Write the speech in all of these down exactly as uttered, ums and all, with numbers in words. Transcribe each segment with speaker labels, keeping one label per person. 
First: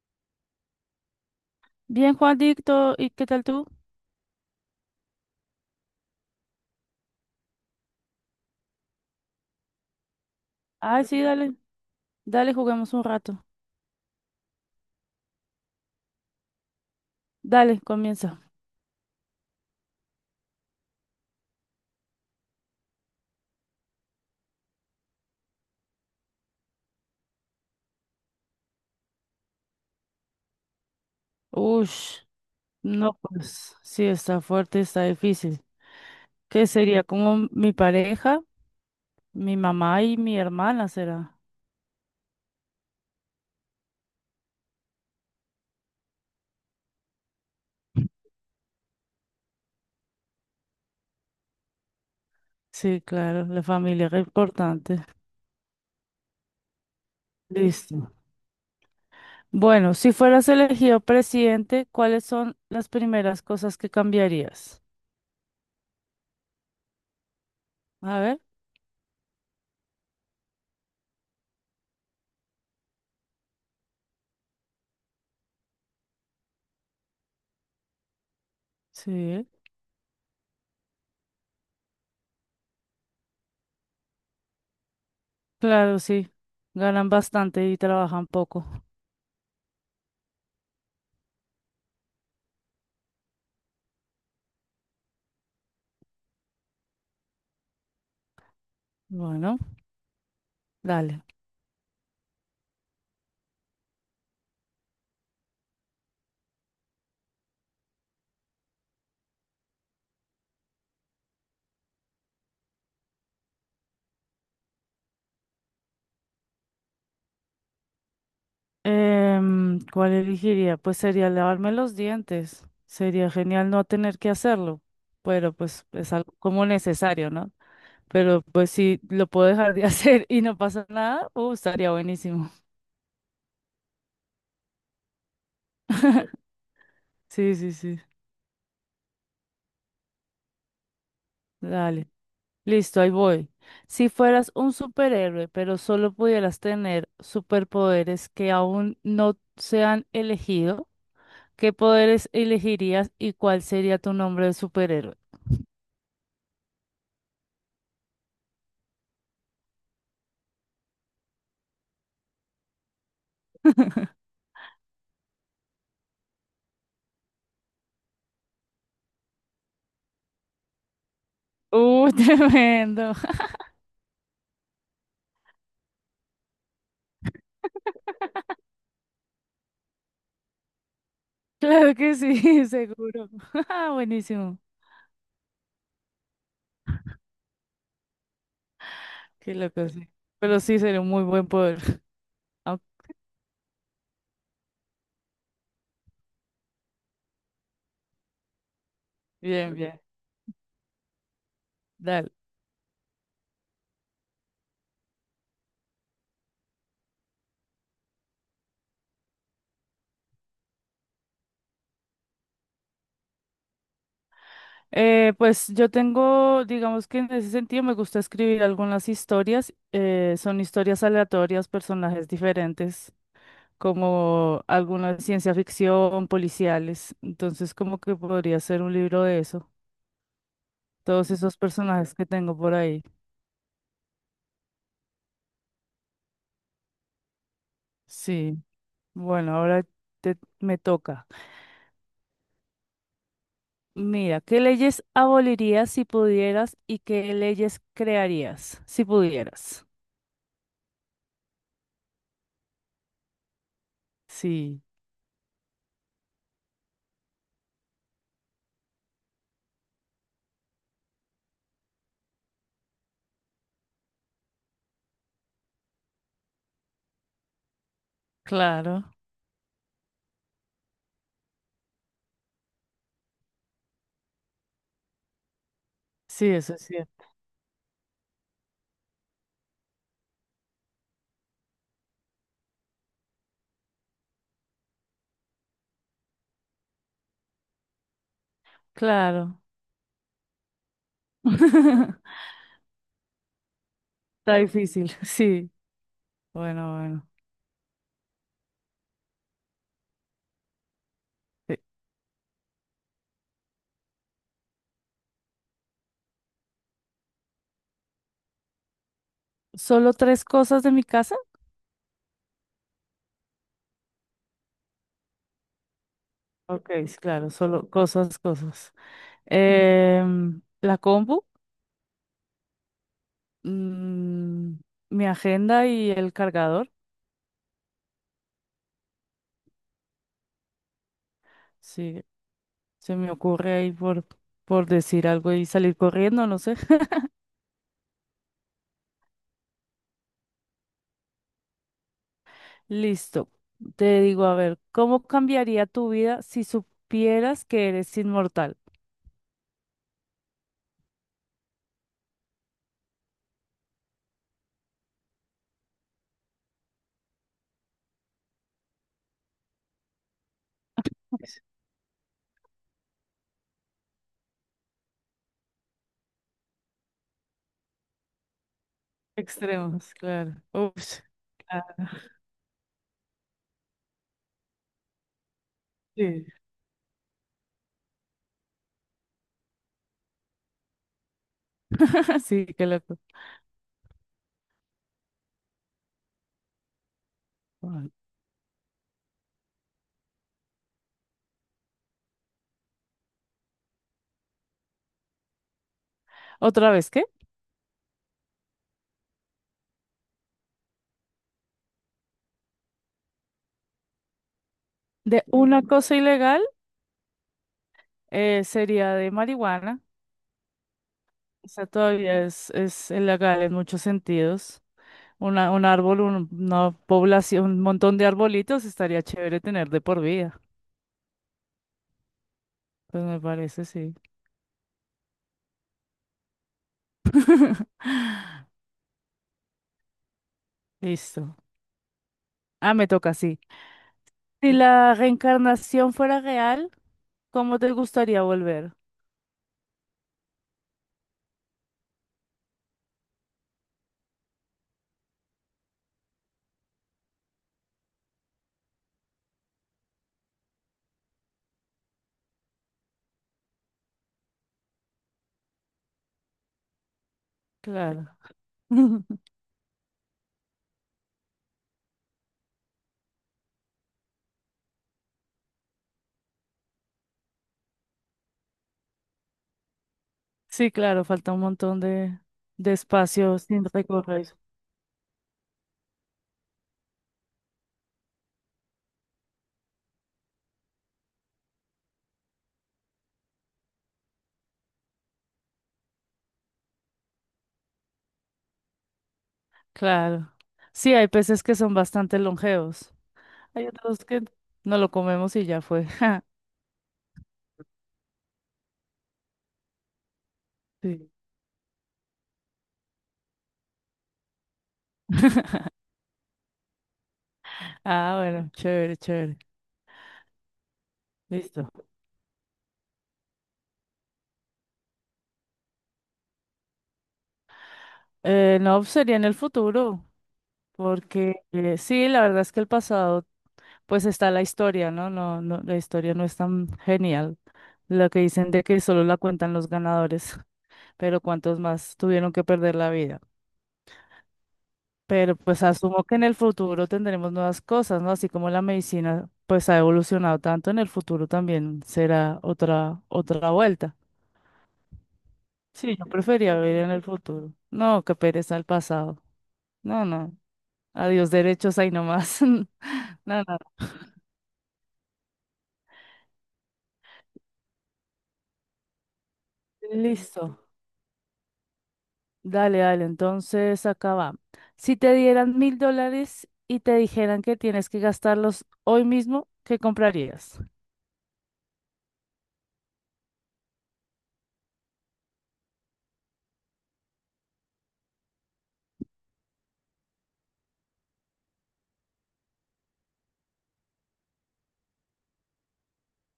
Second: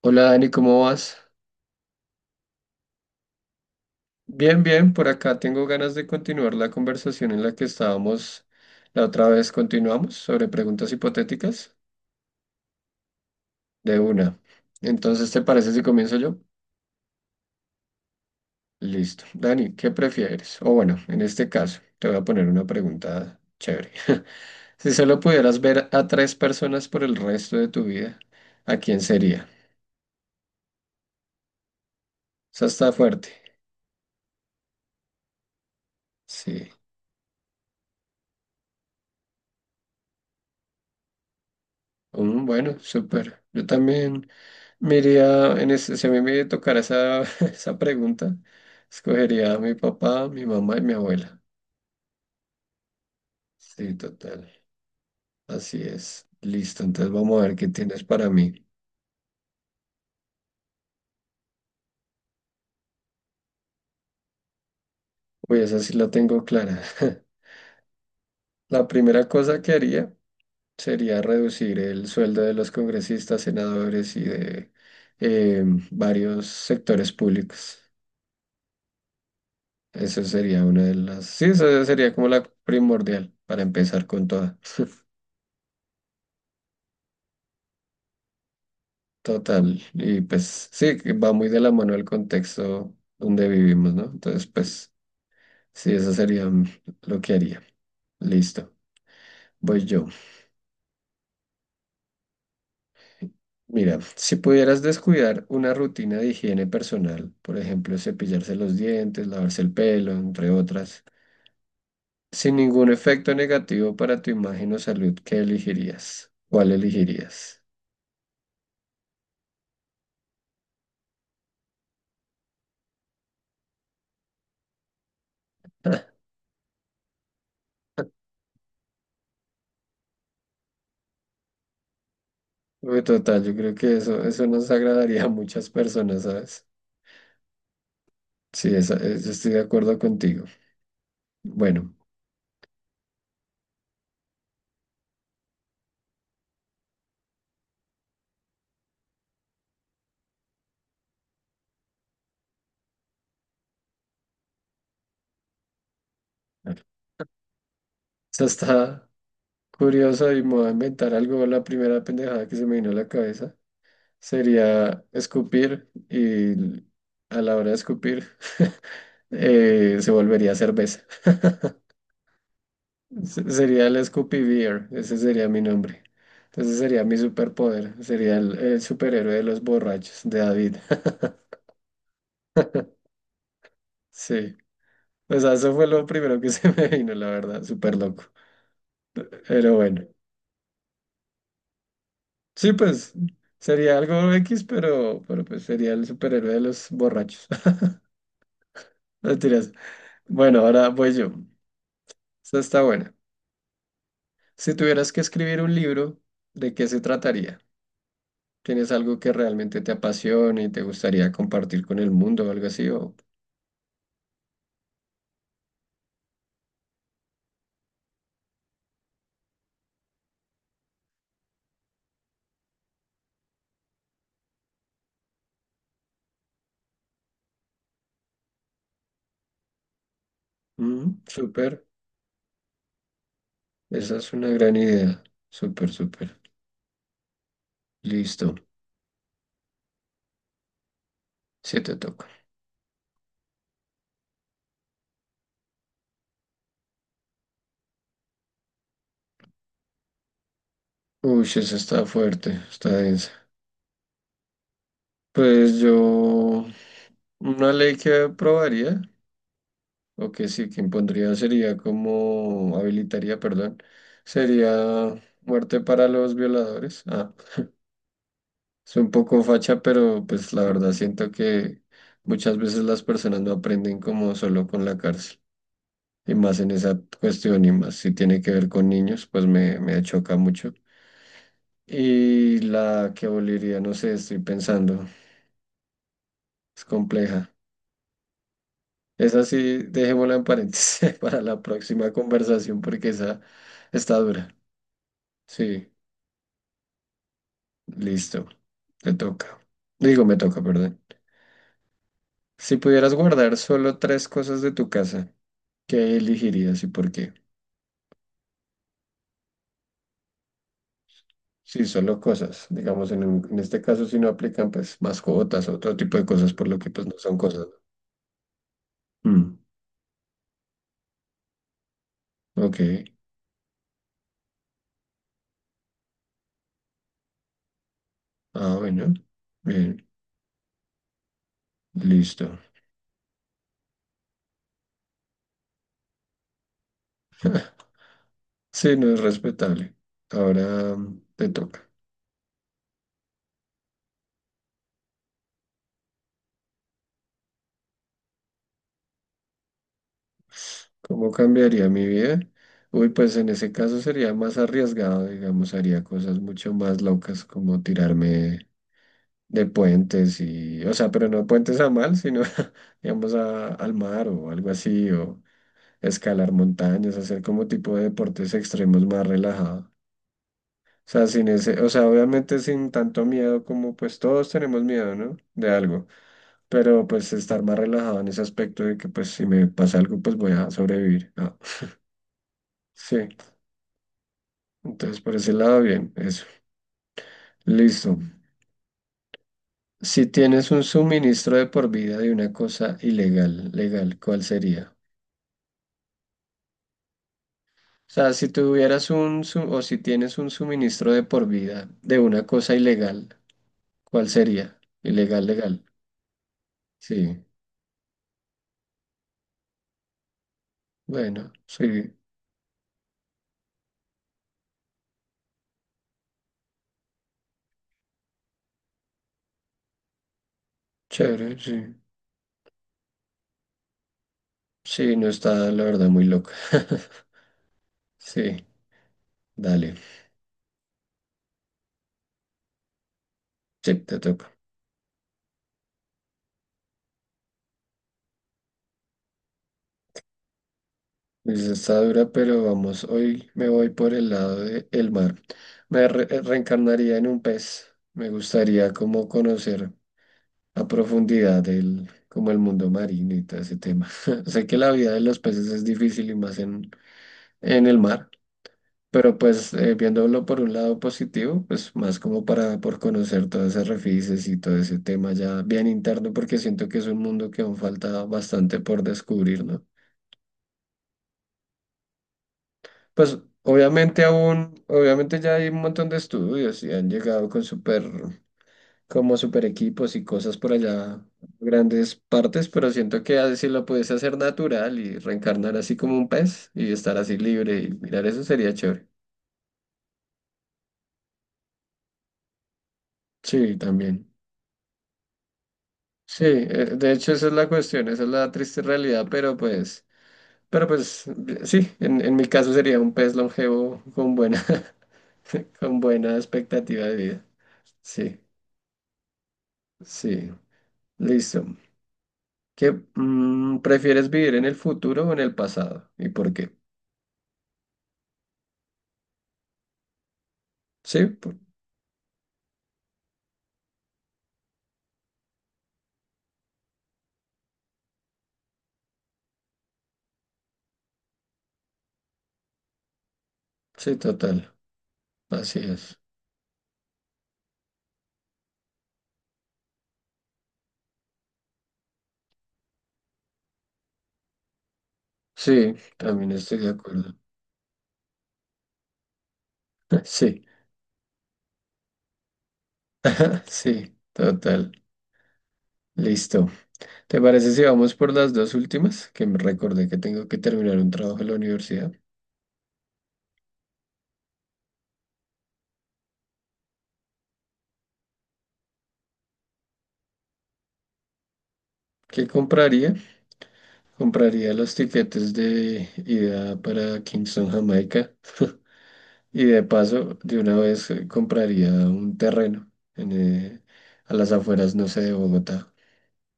Speaker 1: Hola Dani, ¿cómo vas?
Speaker 2: Bien, Juandicto, ¿y qué tal tú?
Speaker 1: Bien, bien, por acá tengo ganas de continuar la conversación en la que estábamos la otra vez. Continuamos sobre preguntas
Speaker 2: Ay, sí, dale,
Speaker 1: hipotéticas
Speaker 2: dale, juguemos un rato.
Speaker 1: de una. Entonces, ¿te parece si comienzo yo?
Speaker 2: Dale, comienza.
Speaker 1: Listo. Dani, ¿qué prefieres? O bueno, en este caso, te voy a poner una pregunta chévere. Si solo pudieras ver a tres personas por el resto de tu vida, ¿a quién sería?
Speaker 2: Ush,
Speaker 1: Esa está
Speaker 2: no,
Speaker 1: fuerte.
Speaker 2: pues sí, está fuerte, está difícil. ¿Qué
Speaker 1: Sí.
Speaker 2: sería? Como mi pareja, mi mamá y mi hermana será.
Speaker 1: Mm, bueno, súper. Yo también. Miría, en ese, si a mí me tocara esa, esa pregunta, escogería a mi papá, mi mamá y mi abuela.
Speaker 2: Sí, claro, la
Speaker 1: Sí,
Speaker 2: familia es
Speaker 1: total.
Speaker 2: importante.
Speaker 1: Así es. Listo, entonces vamos a ver qué tienes
Speaker 2: Listo.
Speaker 1: para mí.
Speaker 2: Bueno, si fueras elegido presidente, ¿cuáles son las primeras cosas que cambiarías?
Speaker 1: Uy, esa sí la tengo clara.
Speaker 2: A ver,
Speaker 1: La primera cosa que haría sería reducir el sueldo de los congresistas, senadores y de eh, varios sectores públicos.
Speaker 2: sí,
Speaker 1: Eso sería una de las... Sí, esa sería como la primordial para empezar con toda.
Speaker 2: claro, sí. Ganan bastante y trabajan poco.
Speaker 1: Total, y pues sí, que va muy de la mano el contexto donde vivimos, ¿no? Entonces, pues sí, eso sería mm, lo que haría. Listo,
Speaker 2: Bueno,
Speaker 1: voy yo.
Speaker 2: dale.
Speaker 1: Mira, si pudieras descuidar una rutina de higiene personal, por ejemplo, cepillarse los dientes, lavarse el pelo, entre otras, sin ningún efecto negativo para tu imagen o salud, ¿qué elegirías? ¿Cuál elegirías?
Speaker 2: Em, ¿cuál elegiría? Pues sería lavarme los dientes. Sería genial no tener que hacerlo, pero pues es algo como necesario, ¿no? Pero pues si lo puedo dejar de hacer y no pasa nada, uh, estaría buenísimo.
Speaker 1: Uy, total, yo creo que eso, eso nos agradaría a muchas personas, ¿sabes?
Speaker 2: Sí, sí, sí.
Speaker 1: Sí, esa- eh, yo estoy de acuerdo contigo. Bueno,
Speaker 2: Dale. Listo, ahí voy. Si fueras un superhéroe, pero solo pudieras tener superpoderes que aún no se han elegido, ¿qué poderes elegirías y cuál sería tu nombre de superhéroe?
Speaker 1: eso está curioso y me voy a inventar algo. La primera pendejada que se me vino a la cabeza sería escupir y a la hora de escupir eh, se volvería cerveza.
Speaker 2: Uh, tremendo.
Speaker 1: Se- Sería el Scoopy Beer, ese sería mi nombre. Entonces sería mi superpoder, sería el, el superhéroe de los borrachos, de David.
Speaker 2: Claro que sí, seguro. Ah,
Speaker 1: Sí,
Speaker 2: buenísimo.
Speaker 1: o sea, eso fue lo primero que se me vino, la verdad, súper loco.
Speaker 2: Qué
Speaker 1: Pero
Speaker 2: loco,
Speaker 1: bueno.
Speaker 2: sí. Pero sí, sería un muy buen poder.
Speaker 1: Sí,
Speaker 2: Ah,
Speaker 1: pues sería algo X, pero, pero pues sería el superhéroe de los borrachos. Mentiras.
Speaker 2: bien, bien.
Speaker 1: Bueno, ahora voy yo.
Speaker 2: Dale.
Speaker 1: Esta está buena. Si tuvieras que escribir un libro, ¿de qué se trataría? ¿Tienes algo que realmente te apasione y te gustaría compartir con el mundo o algo así? O...
Speaker 2: Eh, pues yo tengo, digamos que en ese sentido me gusta escribir algunas historias. eh, son historias aleatorias, personajes diferentes, como algunas de ciencia ficción, policiales. Entonces, como que podría ser un libro de eso.
Speaker 1: Mm,
Speaker 2: Todos esos
Speaker 1: súper.
Speaker 2: personajes que tengo por ahí.
Speaker 1: Esa es una gran idea. Súper, súper.
Speaker 2: Sí.
Speaker 1: Listo.
Speaker 2: Bueno, ahora te, me toca.
Speaker 1: Sí te toca.
Speaker 2: Mira, ¿qué leyes abolirías si pudieras y qué leyes crearías si pudieras?
Speaker 1: Uy, esa está fuerte, está densa.
Speaker 2: Sí,
Speaker 1: Pues yo, una ley que aprobaría. O que sí, que impondría sería como habilitaría, perdón, sería muerte para los violadores. Ah, es
Speaker 2: claro.
Speaker 1: un poco facha, pero pues la verdad siento que muchas veces las personas no aprenden como solo con la cárcel. Y
Speaker 2: Sí,
Speaker 1: más en
Speaker 2: eso es
Speaker 1: esa
Speaker 2: cierto.
Speaker 1: cuestión, y más si tiene que ver con niños, pues me, me choca mucho. Y la que aboliría, no sé, estoy pensando, es compleja. Esa
Speaker 2: Claro.
Speaker 1: sí, dejémosla en paréntesis para la próxima conversación porque esa está dura.
Speaker 2: Está difícil. Sí.
Speaker 1: Sí.
Speaker 2: Bueno, bueno.
Speaker 1: Listo, te toca. Digo, me toca, perdón.
Speaker 2: Sí.
Speaker 1: Si pudieras guardar solo tres cosas de tu casa, ¿qué elegirías y por qué?
Speaker 2: ¿Solo tres cosas de mi casa?
Speaker 1: Sí, solo cosas. Digamos, en, un- en este caso, si no aplican, pues mascotas o otro tipo de cosas, por lo que
Speaker 2: Ok,
Speaker 1: pues no
Speaker 2: sí,
Speaker 1: son
Speaker 2: claro,
Speaker 1: cosas.
Speaker 2: solo cosas, cosas.
Speaker 1: ¿No? Mm,
Speaker 2: Em, la compu,
Speaker 1: ok.
Speaker 2: mm, mi agenda y el cargador.
Speaker 1: Ah, bueno. Bien,
Speaker 2: Sí,
Speaker 1: listo.
Speaker 2: se me ocurre ahí por, por decir algo y salir corriendo, no sé.
Speaker 1: Sí, no es respetable. Ahora mm, te toca.
Speaker 2: Listo. Te digo, a ver, ¿cómo cambiaría tu vida si supieras que eres inmortal?
Speaker 1: ¿Cómo cambiaría mi vida? Uy, pues en ese caso sería más arriesgado, digamos, haría cosas mucho más locas como tirarme de puentes y, o sea, pero no puentes a mal, sino, digamos, a- al mar o algo así, o escalar montañas, hacer como tipo de deportes extremos más relajado.
Speaker 2: Extremos, claro.
Speaker 1: O
Speaker 2: Ups.
Speaker 1: sea, sin ese,
Speaker 2: Ah,
Speaker 1: o sea, obviamente sin tanto miedo como pues todos tenemos miedo, ¿no? De algo,
Speaker 2: sí.
Speaker 1: pero pues estar más relajado en ese aspecto de que pues si me pasa algo pues voy a sobrevivir. Ah,
Speaker 2: Sí, qué
Speaker 1: sí,
Speaker 2: loco.
Speaker 1: entonces por ese lado bien, eso.
Speaker 2: Ay.
Speaker 1: Listo. Si tienes un suministro de por vida de una cosa ilegal, legal, ¿cuál sería?
Speaker 2: Otra vez, ¿qué?
Speaker 1: O sea, si tuvieras un, su- o si tienes un suministro de por vida de una cosa ilegal, ¿cuál sería?
Speaker 2: De
Speaker 1: Ilegal,
Speaker 2: una
Speaker 1: legal.
Speaker 2: cosa ilegal
Speaker 1: Sí,
Speaker 2: eh, sería de marihuana.
Speaker 1: bueno,
Speaker 2: O sea,
Speaker 1: sí,
Speaker 2: todavía es, es ilegal en muchos sentidos. Una, un árbol, un- una población, un montón de arbolitos estaría chévere tener de por vida.
Speaker 1: chévere, sí.
Speaker 2: Pues me parece, sí.
Speaker 1: Sí, no está, la verdad, muy loca. Sí, dale,
Speaker 2: Listo. Ah, me toca, sí.
Speaker 1: sí, te toca.
Speaker 2: Si la reencarnación fuera real, ¿cómo te gustaría volver?
Speaker 1: Pues está dura, pero vamos, hoy me voy por el lado del mar. Me re- reencarnaría en un pez. Me gustaría como conocer a profundidad el, como el mundo marino y todo ese tema. Sé que la vida de los peces es difícil y más en, en el
Speaker 2: Claro.
Speaker 1: mar, pero pues eh, viéndolo por un lado positivo, pues más como para por conocer todos esos refices y todo ese tema ya bien interno, porque siento que es un mundo que aún falta bastante por descubrir, ¿no?
Speaker 2: Sí, claro, falta un montón de, de
Speaker 1: Pues
Speaker 2: espacio sin
Speaker 1: obviamente
Speaker 2: recorrer.
Speaker 1: aún, obviamente ya hay un montón de estudios y han llegado con súper como super equipos y cosas por allá, grandes partes, pero siento que así lo puedes hacer natural y reencarnar así como un pez y estar así libre y mirar eso sería chévere.
Speaker 2: Claro. Sí, hay peces que son bastante longevos.
Speaker 1: Sí,
Speaker 2: Hay otros
Speaker 1: también.
Speaker 2: que no lo comemos y ya fue.
Speaker 1: Sí, eh, de hecho esa es la cuestión, esa es la triste realidad, pero pues, pero pues
Speaker 2: Sí.
Speaker 1: eh, sí, en, en mi caso sería un pez longevo con buena, con buena expectativa de vida.
Speaker 2: Ah,
Speaker 1: Sí,
Speaker 2: bueno, chévere, chévere.
Speaker 1: sí, listo.
Speaker 2: Listo.
Speaker 1: ¿Qué mm, prefieres vivir en el futuro o en el pasado? ¿Y por qué?
Speaker 2: Eh, no, sería en el futuro,
Speaker 1: Sí,
Speaker 2: porque eh, sí, la verdad es que el pasado pues está la historia, ¿no? No, no, la historia no es tan genial. Lo que dicen de que solo la cuentan los ganadores, pero cuántos más tuvieron que perder la vida.
Speaker 1: sí, total,
Speaker 2: Pero
Speaker 1: así
Speaker 2: pues
Speaker 1: es.
Speaker 2: asumo que en el futuro tendremos nuevas cosas, ¿no? Así como la medicina pues ha evolucionado tanto, en el futuro también será otra otra vuelta.
Speaker 1: Sí,
Speaker 2: Sí, yo
Speaker 1: también
Speaker 2: prefería
Speaker 1: estoy de
Speaker 2: vivir en el
Speaker 1: acuerdo.
Speaker 2: futuro. No, qué pereza el pasado. No, no.
Speaker 1: Sí,
Speaker 2: Adiós derechos ahí nomás. No, no.
Speaker 1: sí, total. Listo. ¿Te parece si vamos por las dos últimas? Que me recordé que tengo que
Speaker 2: Listo.
Speaker 1: terminar un trabajo en la universidad.
Speaker 2: Dale, dale, entonces acá va. Si te dieran mil dólares y te dijeran que tienes que gastarlos hoy mismo, ¿qué comprarías?
Speaker 1: ¿Qué compraría? Compraría los tiquetes de ida para Kingston, Jamaica. Y de paso, de una vez eh, compraría un terreno en, eh, a las afueras, no sé, de Bogotá.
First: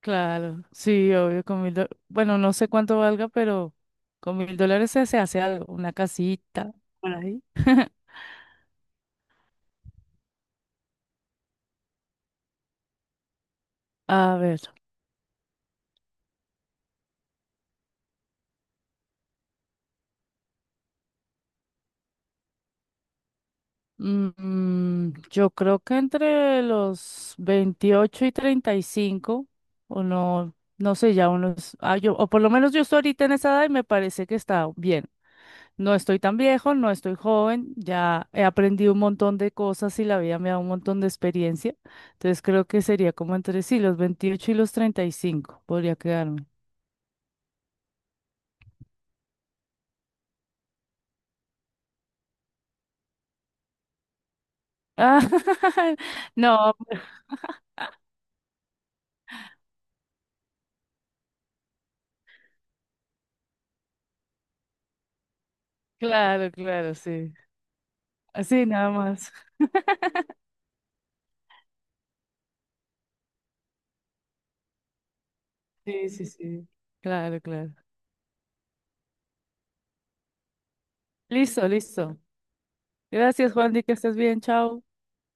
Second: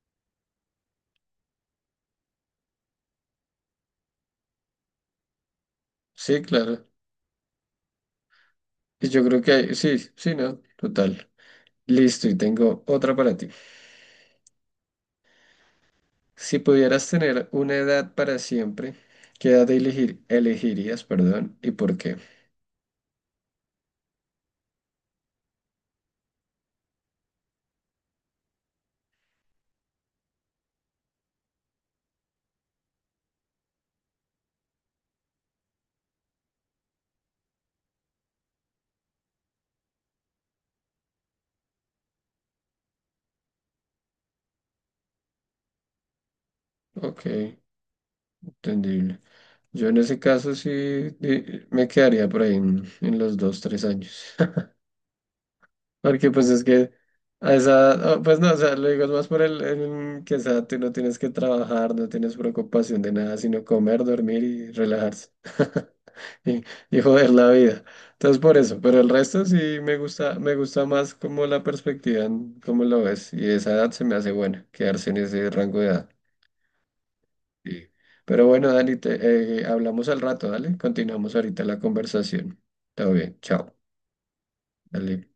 Speaker 2: Claro, sí, obvio, con mil dólares. Bueno, no sé cuánto valga, pero con mil dólares se se hace algo, una
Speaker 1: Sí,
Speaker 2: casita
Speaker 1: claro.
Speaker 2: por ahí.
Speaker 1: Y yo creo que hay, sí, sí, no, total. Listo, y tengo otra para ti.
Speaker 2: A ver,
Speaker 1: Si pudieras tener una edad para siempre, ¿qué edad elegir- elegirías, perdón, y por qué?
Speaker 2: mm, yo creo que entre los veintiocho y treinta y cinco o no, no sé, ya unos, ah, yo, o por lo menos yo estoy ahorita en esa edad y me parece que está bien. No estoy tan viejo, no estoy joven, ya he aprendido un montón de cosas y la vida me da un montón de experiencia. Entonces creo que sería como entre sí, los veintiocho y los treinta y cinco podría quedarme.
Speaker 1: Ok, entendible. Yo en ese caso sí di- me quedaría por ahí en, en los dos, tres años.
Speaker 2: Ah,
Speaker 1: Porque pues es
Speaker 2: no,
Speaker 1: que
Speaker 2: pues,
Speaker 1: a esa edad, oh, pues no, o sea, lo digo es más por el, el que esa edad tú no tienes que trabajar, no tienes preocupación de nada, sino comer, dormir y relajarse.
Speaker 2: claro,
Speaker 1: Y,
Speaker 2: claro,
Speaker 1: y joder
Speaker 2: sí.
Speaker 1: la vida. Entonces por
Speaker 2: Así
Speaker 1: eso,
Speaker 2: nada
Speaker 1: pero el
Speaker 2: más.
Speaker 1: resto sí me gusta, me gusta más como la perspectiva, en cómo lo ves, y esa edad se me hace buena, quedarse en ese rango de edad.
Speaker 2: Sí, sí, sí. Claro, claro.
Speaker 1: Sí. Pero bueno, Dani, te, eh, hablamos al rato, dale, continuamos ahorita
Speaker 2: Listo,
Speaker 1: la
Speaker 2: listo.
Speaker 1: conversación. Todo bien,
Speaker 2: Gracias, Juan,
Speaker 1: chao,
Speaker 2: que estés bien, chao.
Speaker 1: dale.